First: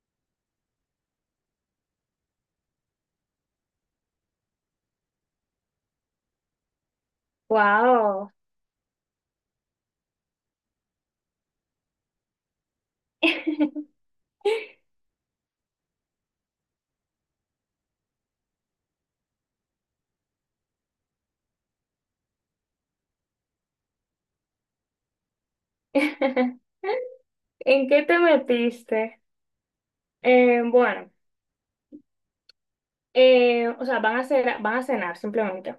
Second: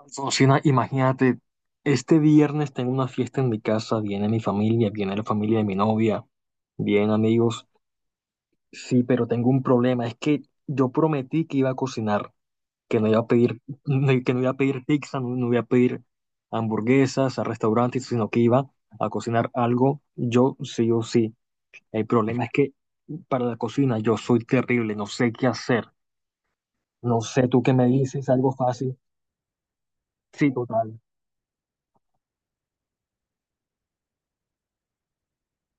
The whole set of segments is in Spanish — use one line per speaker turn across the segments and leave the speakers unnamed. Alfonsina, imagínate, este viernes tengo una fiesta en mi casa, viene mi familia, viene la familia de mi novia, vienen amigos.
Wow.
Sí, pero tengo un problema, es que yo prometí que iba a cocinar, que no iba a pedir, que no iba a pedir pizza, no, no iba a pedir hamburguesas a restaurantes, sino que iba a cocinar algo yo sí o sí. El problema es que para la cocina yo soy terrible, no sé qué hacer, no sé, tú qué me
¿En qué te
dices, algo fácil.
metiste?
Sí,
Eh,
total.
bueno, o sea, van a cenar simplemente.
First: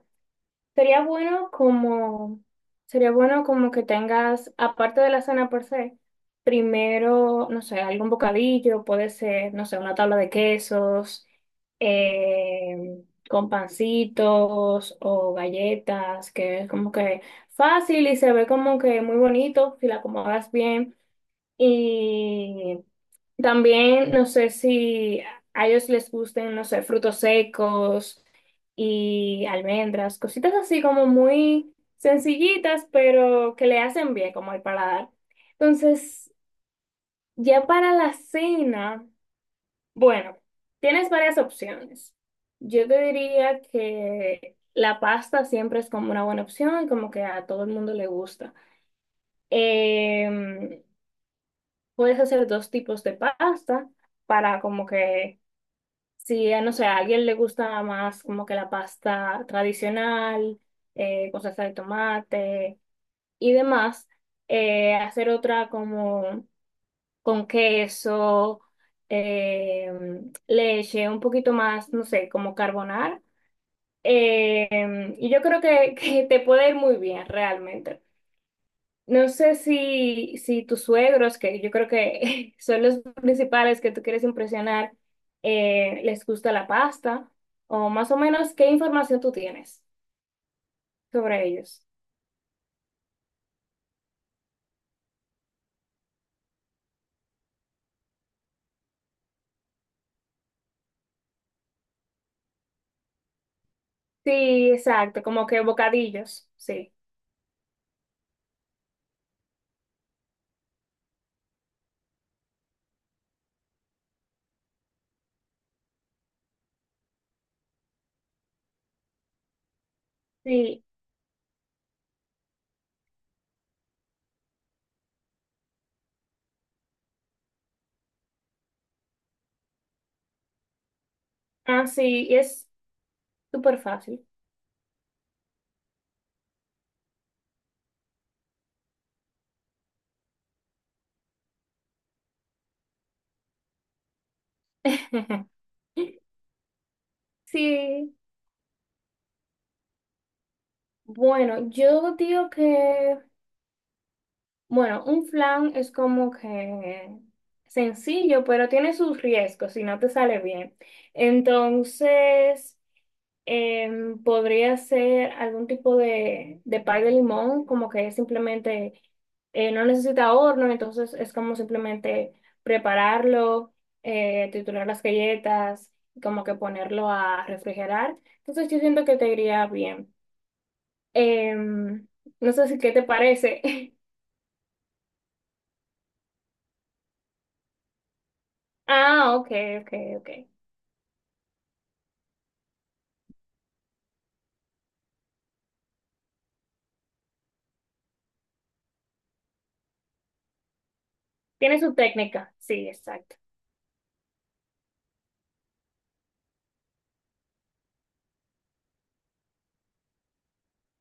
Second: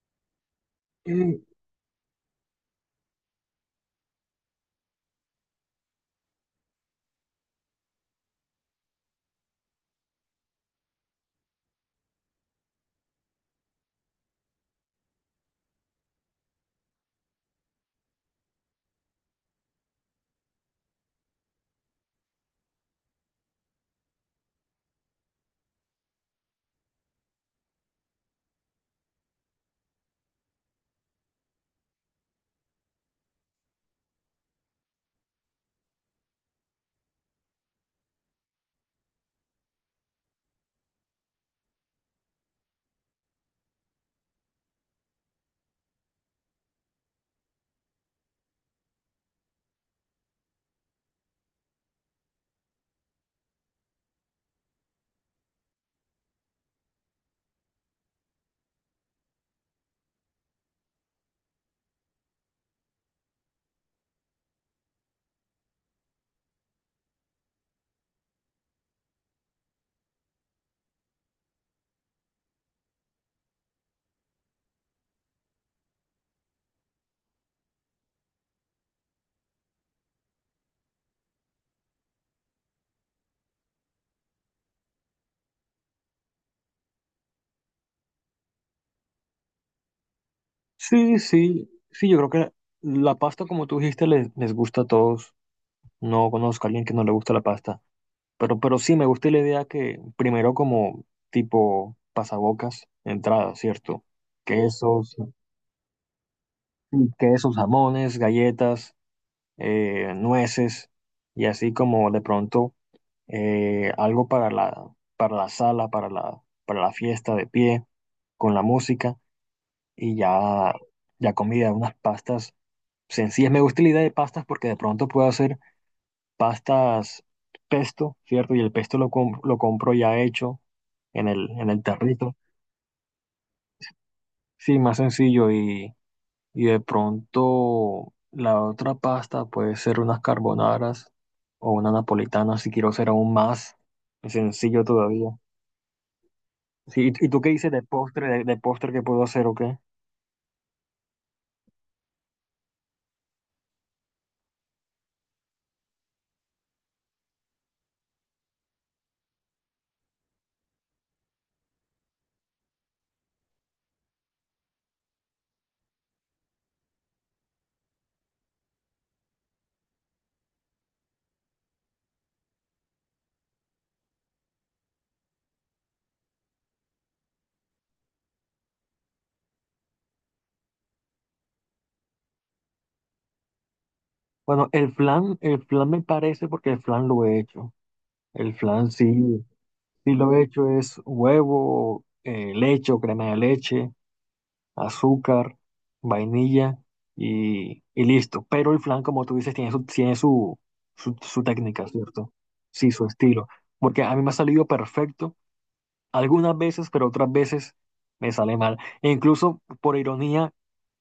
Sería bueno como, Sería bueno como que tengas, aparte de la cena por se, primero, no sé, algún bocadillo, puede ser, no sé, una tabla de quesos, eh, con pancitos o galletas, que es como que fácil y se ve como que muy bonito si la acomodas bien. Y también no sé si a ellos les gusten, no sé, frutos secos y almendras, cositas así como muy sencillitas, pero que le hacen bien como al paladar. Entonces, ya para la cena, bueno, tienes varias opciones. Yo te diría que la pasta siempre es como una buena opción, como que a todo el mundo le gusta. Em, Puedes hacer dos tipos de pasta para como que, si, no sé, a alguien le gusta más como que la pasta tradicional, con salsa de tomate y demás, hacer otra como con queso, eh, leche, un poquito más, no sé, como carbonar. Y yo creo que, que te puede ir muy bien realmente. No sé si tus suegros, que yo creo que son los principales que tú quieres impresionar, les gusta la pasta, o más o menos qué información tú tienes
Sí,
sobre
sí,
ellos.
sí, yo creo que la pasta, como tú dijiste, les gusta a todos. No conozco a alguien que no le gusta la pasta. Pero sí, me gusta la idea que primero como tipo pasabocas, entrada, ¿cierto?
Sí,
Quesos,
exacto, como que bocadillos, sí.
sí, quesos, jamones, galletas, nueces, y así como de pronto algo para para la sala, para para la fiesta de pie, con la música, y ya,
Sí,
ya comida, unas pastas sencillas. Me gusta la idea de pastas porque de pronto puedo hacer pastas pesto, ¿cierto? Y el pesto lo compro ya hecho en en el
ah, sí, y
tarrito.
es súper fácil.
Sí, más sencillo. Y de pronto la otra pasta puede ser unas carbonaras o una napolitana si quiero ser aún más sencillo todavía. Sí, y tú qué dices de
Sí,
postre, de postre que puedo hacer o qué?
bueno, yo digo que, bueno, un flan es como que sencillo, pero tiene sus riesgos si no te sale bien. Entonces... Podría ser algún tipo de pay de limón, como que es simplemente no necesita horno, entonces es como simplemente prepararlo, triturar las galletas, como que ponerlo a refrigerar. Entonces yo siento que te iría bien. Em, no sé si qué te parece.
Bueno, el flan me parece porque el flan lo he hecho. El flan
Ah,
sí.
ok, ok,
Sí,
ok.
lo he hecho es huevo, leche o crema de leche, azúcar, vainilla y listo. Pero el flan, como tú dices, su
Tiene
técnica,
su
¿cierto?
técnica. Sí,
Sí, su
exacto.
estilo. Porque a mí me ha salido perfecto algunas veces, pero otras veces me sale mal. E incluso, por ironía,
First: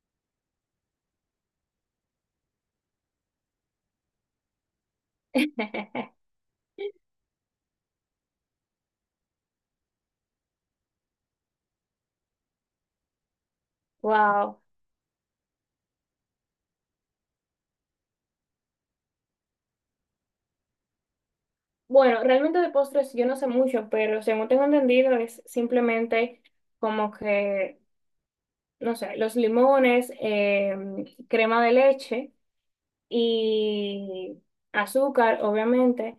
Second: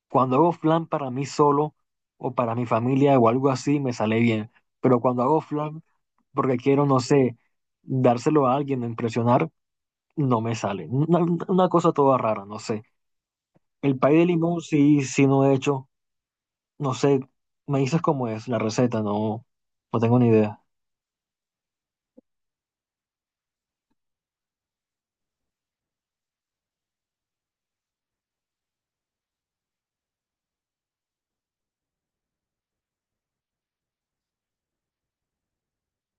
cuando hago flan para mí solo o para mi familia o algo así, me sale bien. Pero cuando hago flan porque quiero, no sé, dárselo a alguien, impresionar no me sale. Una cosa toda rara, no sé. El pay de limón
Wow.
sí, sí no he hecho. No sé. Me dices cómo es la receta, no, no tengo ni idea.
Bueno, realmente de postres yo no sé mucho, pero según tengo entendido es simplemente como que, no sé, los limones, crema de leche y azúcar, obviamente.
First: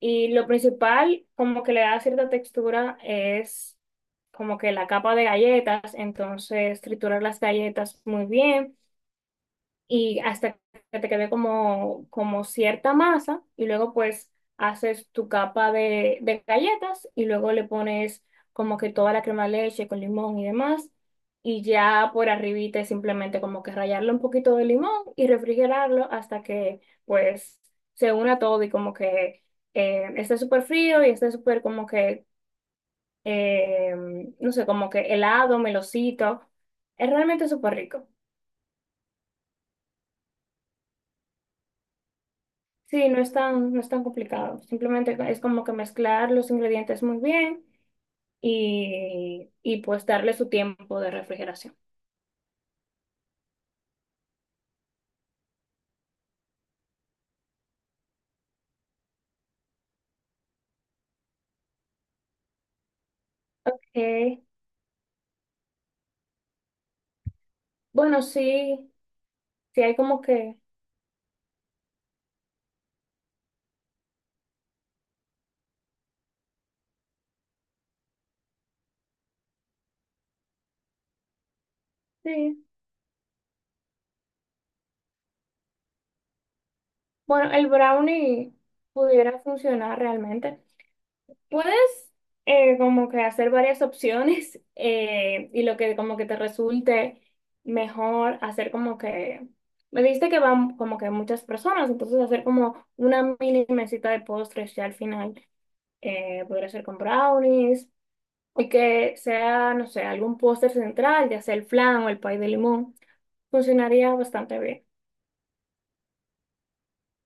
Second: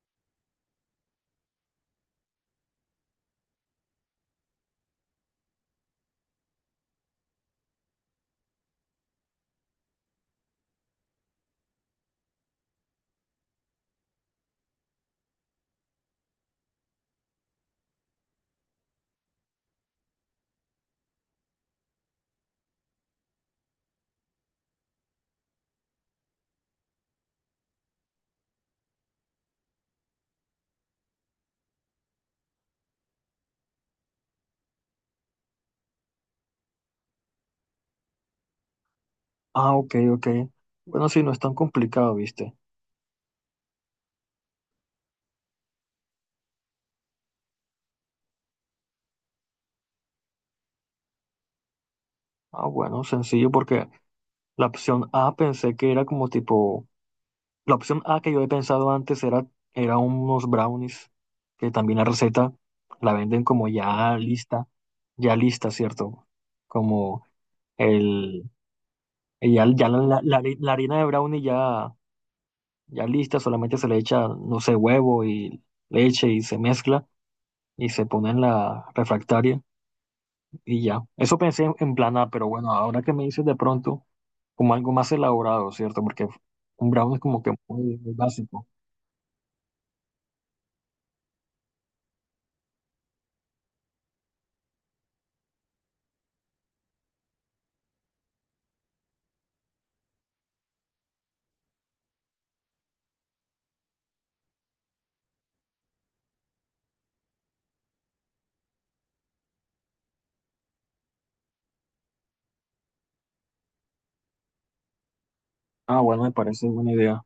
Y lo principal, como que le da cierta textura, es como que la capa de galletas, entonces triturar las galletas muy bien y hasta que te quede como, como cierta masa y luego pues haces tu capa de galletas y luego le pones como que toda la crema de leche con limón y demás y ya por arribita es simplemente como que rallarle un poquito de limón y refrigerarlo hasta que pues se una todo y como que esté súper frío y esté súper como que eh, no sé, como que helado, melocito. Es realmente súper rico.
Ah, ok, ok. Bueno, sí, no es tan complicado, ¿viste?
Sí, no es tan complicado. Simplemente es como que mezclar los ingredientes muy bien y pues darle su tiempo de refrigeración.
Ah, bueno, sencillo porque la opción A pensé que era como tipo. La opción A que yo he pensado antes era, era unos brownies, que también la receta la venden como
Ok.
ya lista, ¿cierto? Como
Bueno,
el.
sí,
Y ya,
sí hay como que,
la harina de brownie ya, ya lista, solamente se le echa, no sé, huevo y leche y se mezcla y se pone en la refractaria y ya. Eso pensé en plan A, pero
sí.
bueno, ahora que me dices de pronto, como algo más elaborado, ¿cierto? Porque un brownie es como
Bueno,
que
el
muy, muy
brownie
básico.
pudiera funcionar realmente. Puedes como que hacer varias opciones y lo que como que te resulte mejor hacer como que, me dijiste que van como que muchas personas, entonces hacer como una mini mesita de postres ya al final podría ser con brownies y que sea, no sé, algún postre central, ya sea el flan o el pay de limón, funcionaría bastante bien.
Ah, bueno, me parece buena idea.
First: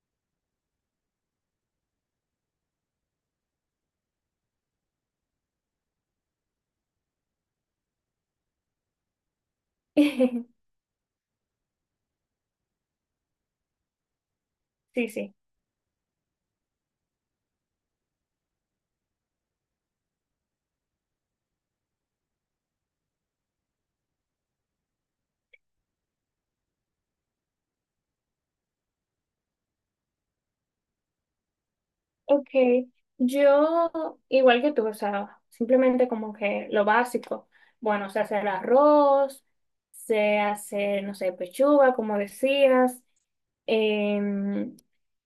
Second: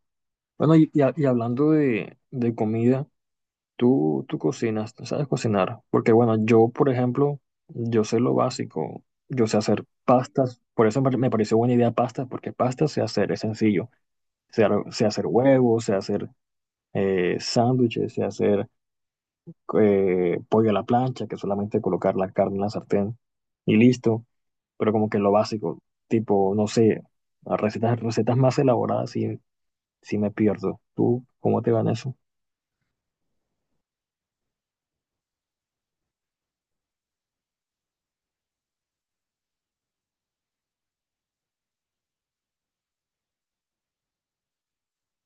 Bueno, y hablando de comida. Tú cocinas, tú sabes cocinar. Porque bueno, yo, por ejemplo, yo sé lo básico. Yo sé hacer pastas. Por eso me pareció buena idea pastas, porque pastas sé hacer, es sencillo. Sé
Sí,
hacer
sí.
huevos, sé hacer sándwiches, sé hacer pollo a la plancha, que es solamente colocar la carne en la sartén y listo. Pero como que lo básico, tipo, no sé, recetas más elaboradas sí, sí me pierdo. ¿Tú cómo te va en eso?
Ok, yo igual que tú, o sea, simplemente como que lo básico. Bueno, se hace el arroz, se hace, no sé, pechuga, como decías. Em,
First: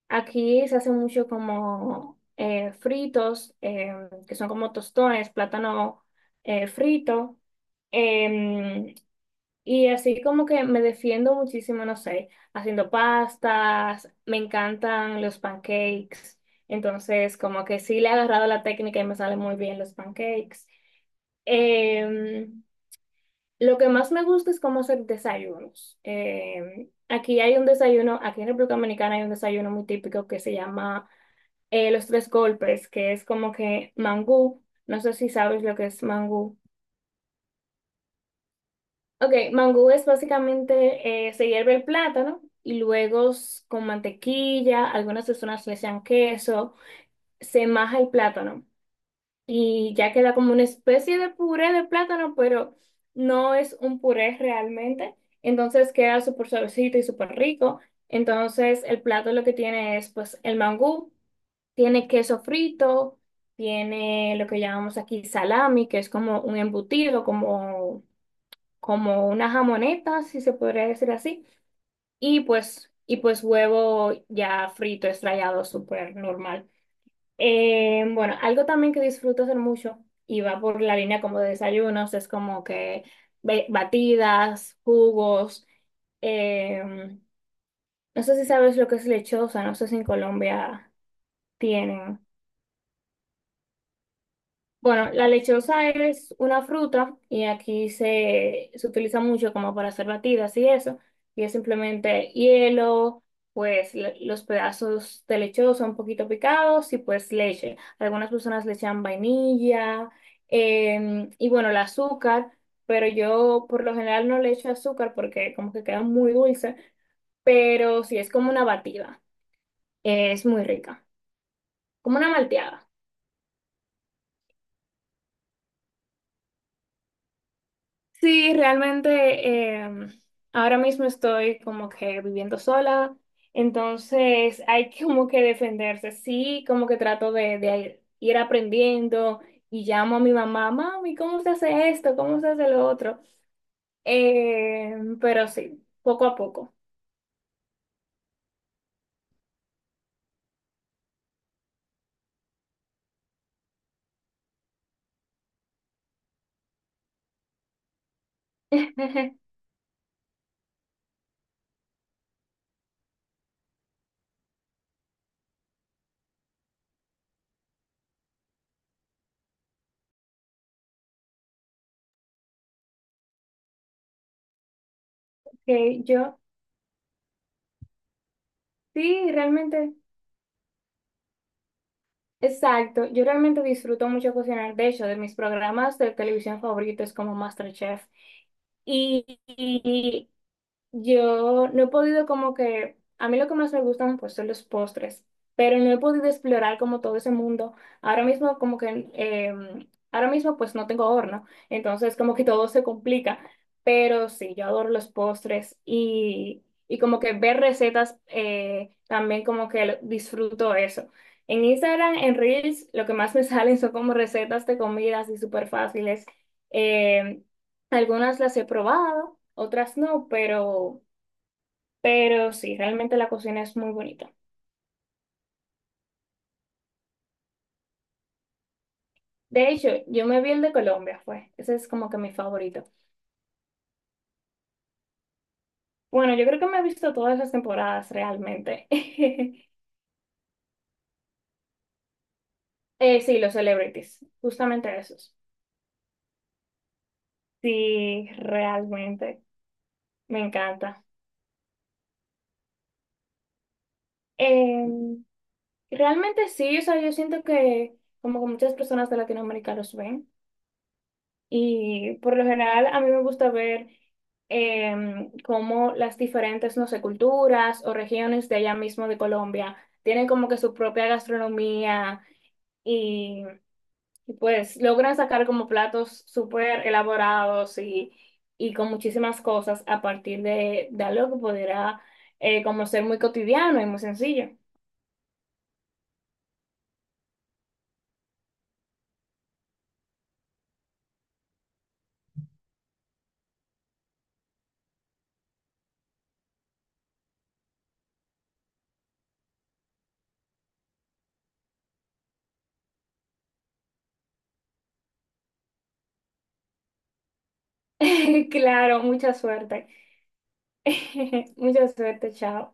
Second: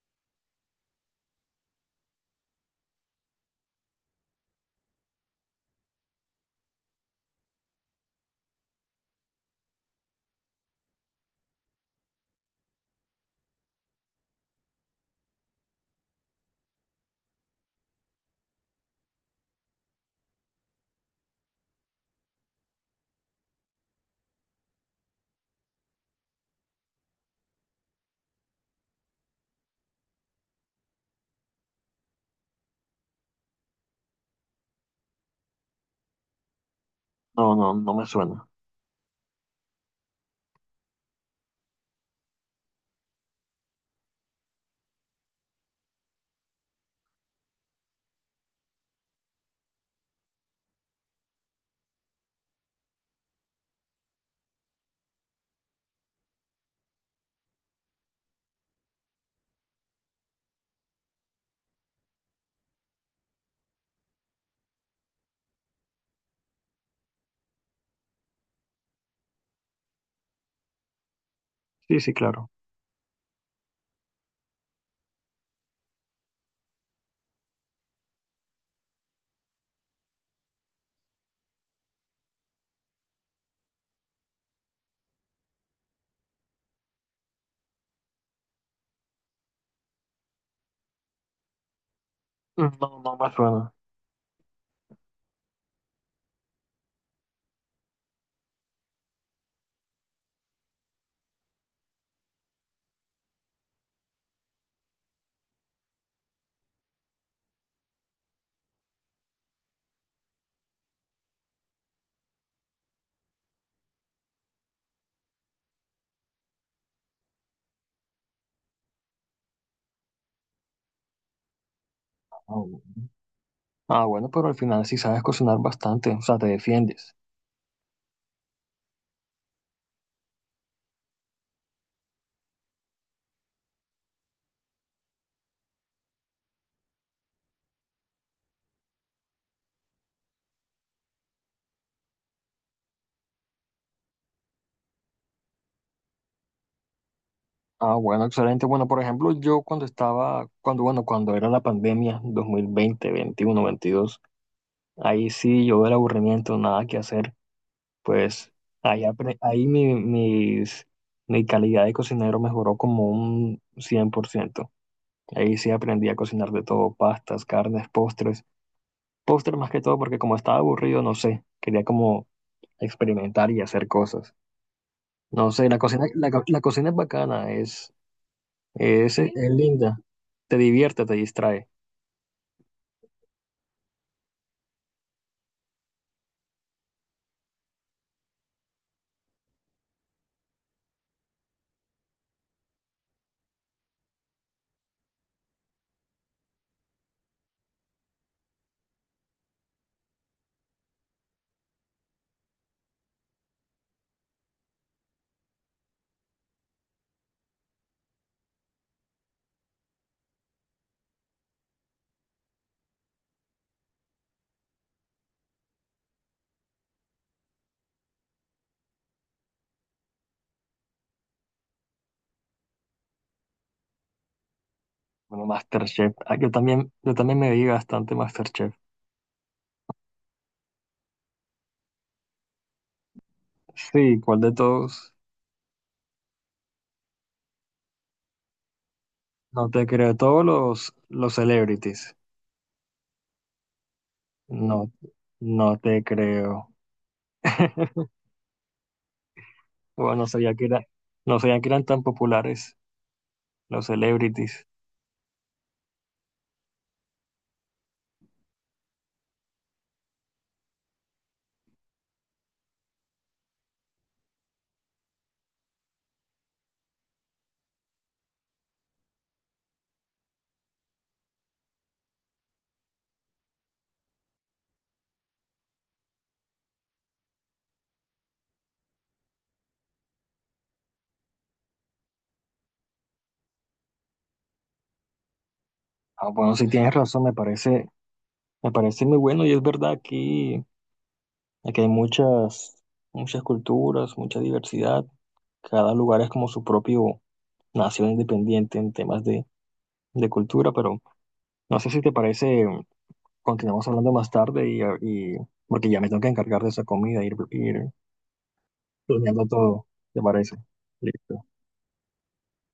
Aquí se hace mucho como fritos, que son como tostones, plátano frito. em, y así como que me defiendo muchísimo, no sé, haciendo pastas, me encantan los pancakes, entonces como que sí le he agarrado la técnica y me salen muy bien los pancakes. Em, lo que más me gusta es cómo hacer desayunos. Aquí hay un desayuno, aquí en República Dominicana hay un desayuno muy típico que se llama los tres golpes, que es como que mangú, no sé si sabes lo que es mangú.
No, no, no me suena.
Ok, mangú es básicamente, se hierve el plátano y luego con mantequilla, algunas personas le echan queso, se maja el plátano y ya queda como una especie de puré de plátano, pero no es un puré realmente, entonces queda súper suavecito y súper rico. Entonces el plato lo que tiene es pues el mangú, tiene queso frito, tiene lo que llamamos aquí salami, que es como un embutido, como una jamoneta, si se podría decir así,
Sí, sí, claro.
y pues huevo ya frito, estrellado, súper normal. Bueno, algo también que disfruto hacer mucho y va por la línea como de desayunos, es como que batidas, jugos. eh, no sé si sabes lo que es lechosa, no sé si en Colombia tienen.
No, no me suena.
Bueno, la lechosa es una fruta y aquí se utiliza mucho como para hacer batidas y eso. Y es simplemente hielo, pues los pedazos de lechosa un poquito picados y pues leche. Algunas personas le echan vainilla y bueno, el azúcar, pero yo por lo general no le echo azúcar porque como que queda muy dulce, pero sí es como una batida. Es muy rica, como una
Ah, bueno.
malteada.
Ah, bueno, pero al final sí sabes cocinar bastante, o sea, te defiendes.
Sí, realmente em, ahora mismo estoy como que viviendo sola, entonces hay que como que defenderse. Sí, como que trato de ir aprendiendo y llamo a mi mamá, mami, ¿cómo se hace esto? ¿Cómo se hace lo otro? Pero sí, poco a poco.
Ah, bueno, excelente. Bueno, por ejemplo, yo cuando bueno, cuando era la pandemia, 2020 21 veintidós, ahí sí yo del aburrimiento, nada que hacer, pues ahí, apre- ahí mi, mis- mi calidad de cocinero mejoró como un 100%. Ahí sí aprendí a cocinar de todo, pastas, carnes, postres, postres más que todo, porque como estaba aburrido, no sé, quería como experimentar y hacer cosas. No sé,
Que yo,
la cocina es bacana,
sí,
es
realmente,
linda, te divierte, te distrae.
exacto. Yo realmente disfruto mucho cocinar. De hecho, de mis programas de televisión favoritos como MasterChef. Y, yo no he podido como que, a mí lo que más me gustan pues son los postres, pero no he podido explorar como todo ese mundo. Ahora mismo como que, ahora mismo pues no tengo horno, entonces como que todo se complica, pero sí, yo adoro los postres y como que ver recetas también como que disfruto eso. En Instagram, en Reels, lo que más me salen son como recetas de comidas y súper fáciles. Eh, Algunas las he probado otras no, pero sí, realmente la cocina es muy bonita.
Bueno, MasterChef, ah, yo también me vi bastante MasterChef.
De hecho, yo me vi el de Colombia, fue. Ese es como que mi favorito.
Sí, ¿cuál de todos?
Bueno, yo creo que me he visto todas las temporadas realmente.
No te creo, todos los celebrities.
Sí, los celebrities,
No,
justamente esos.
no te creo.
Sí, realmente,
Bueno,
me encanta.
no sabía que eran tan populares los celebrities.
Eh, Realmente sí, o sea, yo siento que como que muchas personas de Latinoamérica los ven. Y por lo general a mí me gusta ver cómo las diferentes, no sé, culturas o regiones de allá mismo de Colombia tienen como que su propia gastronomía y, y, pues logran sacar como platos súper elaborados y con muchísimas cosas a partir de algo que pudiera como ser muy cotidiano y muy sencillo.
Ah, bueno, si tienes razón, me parece muy bueno y es verdad aquí. Aquí hay muchas, muchas culturas, mucha diversidad. Cada lugar es como su propio nación independiente en temas de cultura, pero no sé si te parece, continuamos hablando más tarde y, porque ya me tengo que encargar de esa comida, ir
Claro, mucha
planeando todo,
suerte.
¿te parece? Listo.
Mucha suerte, chao.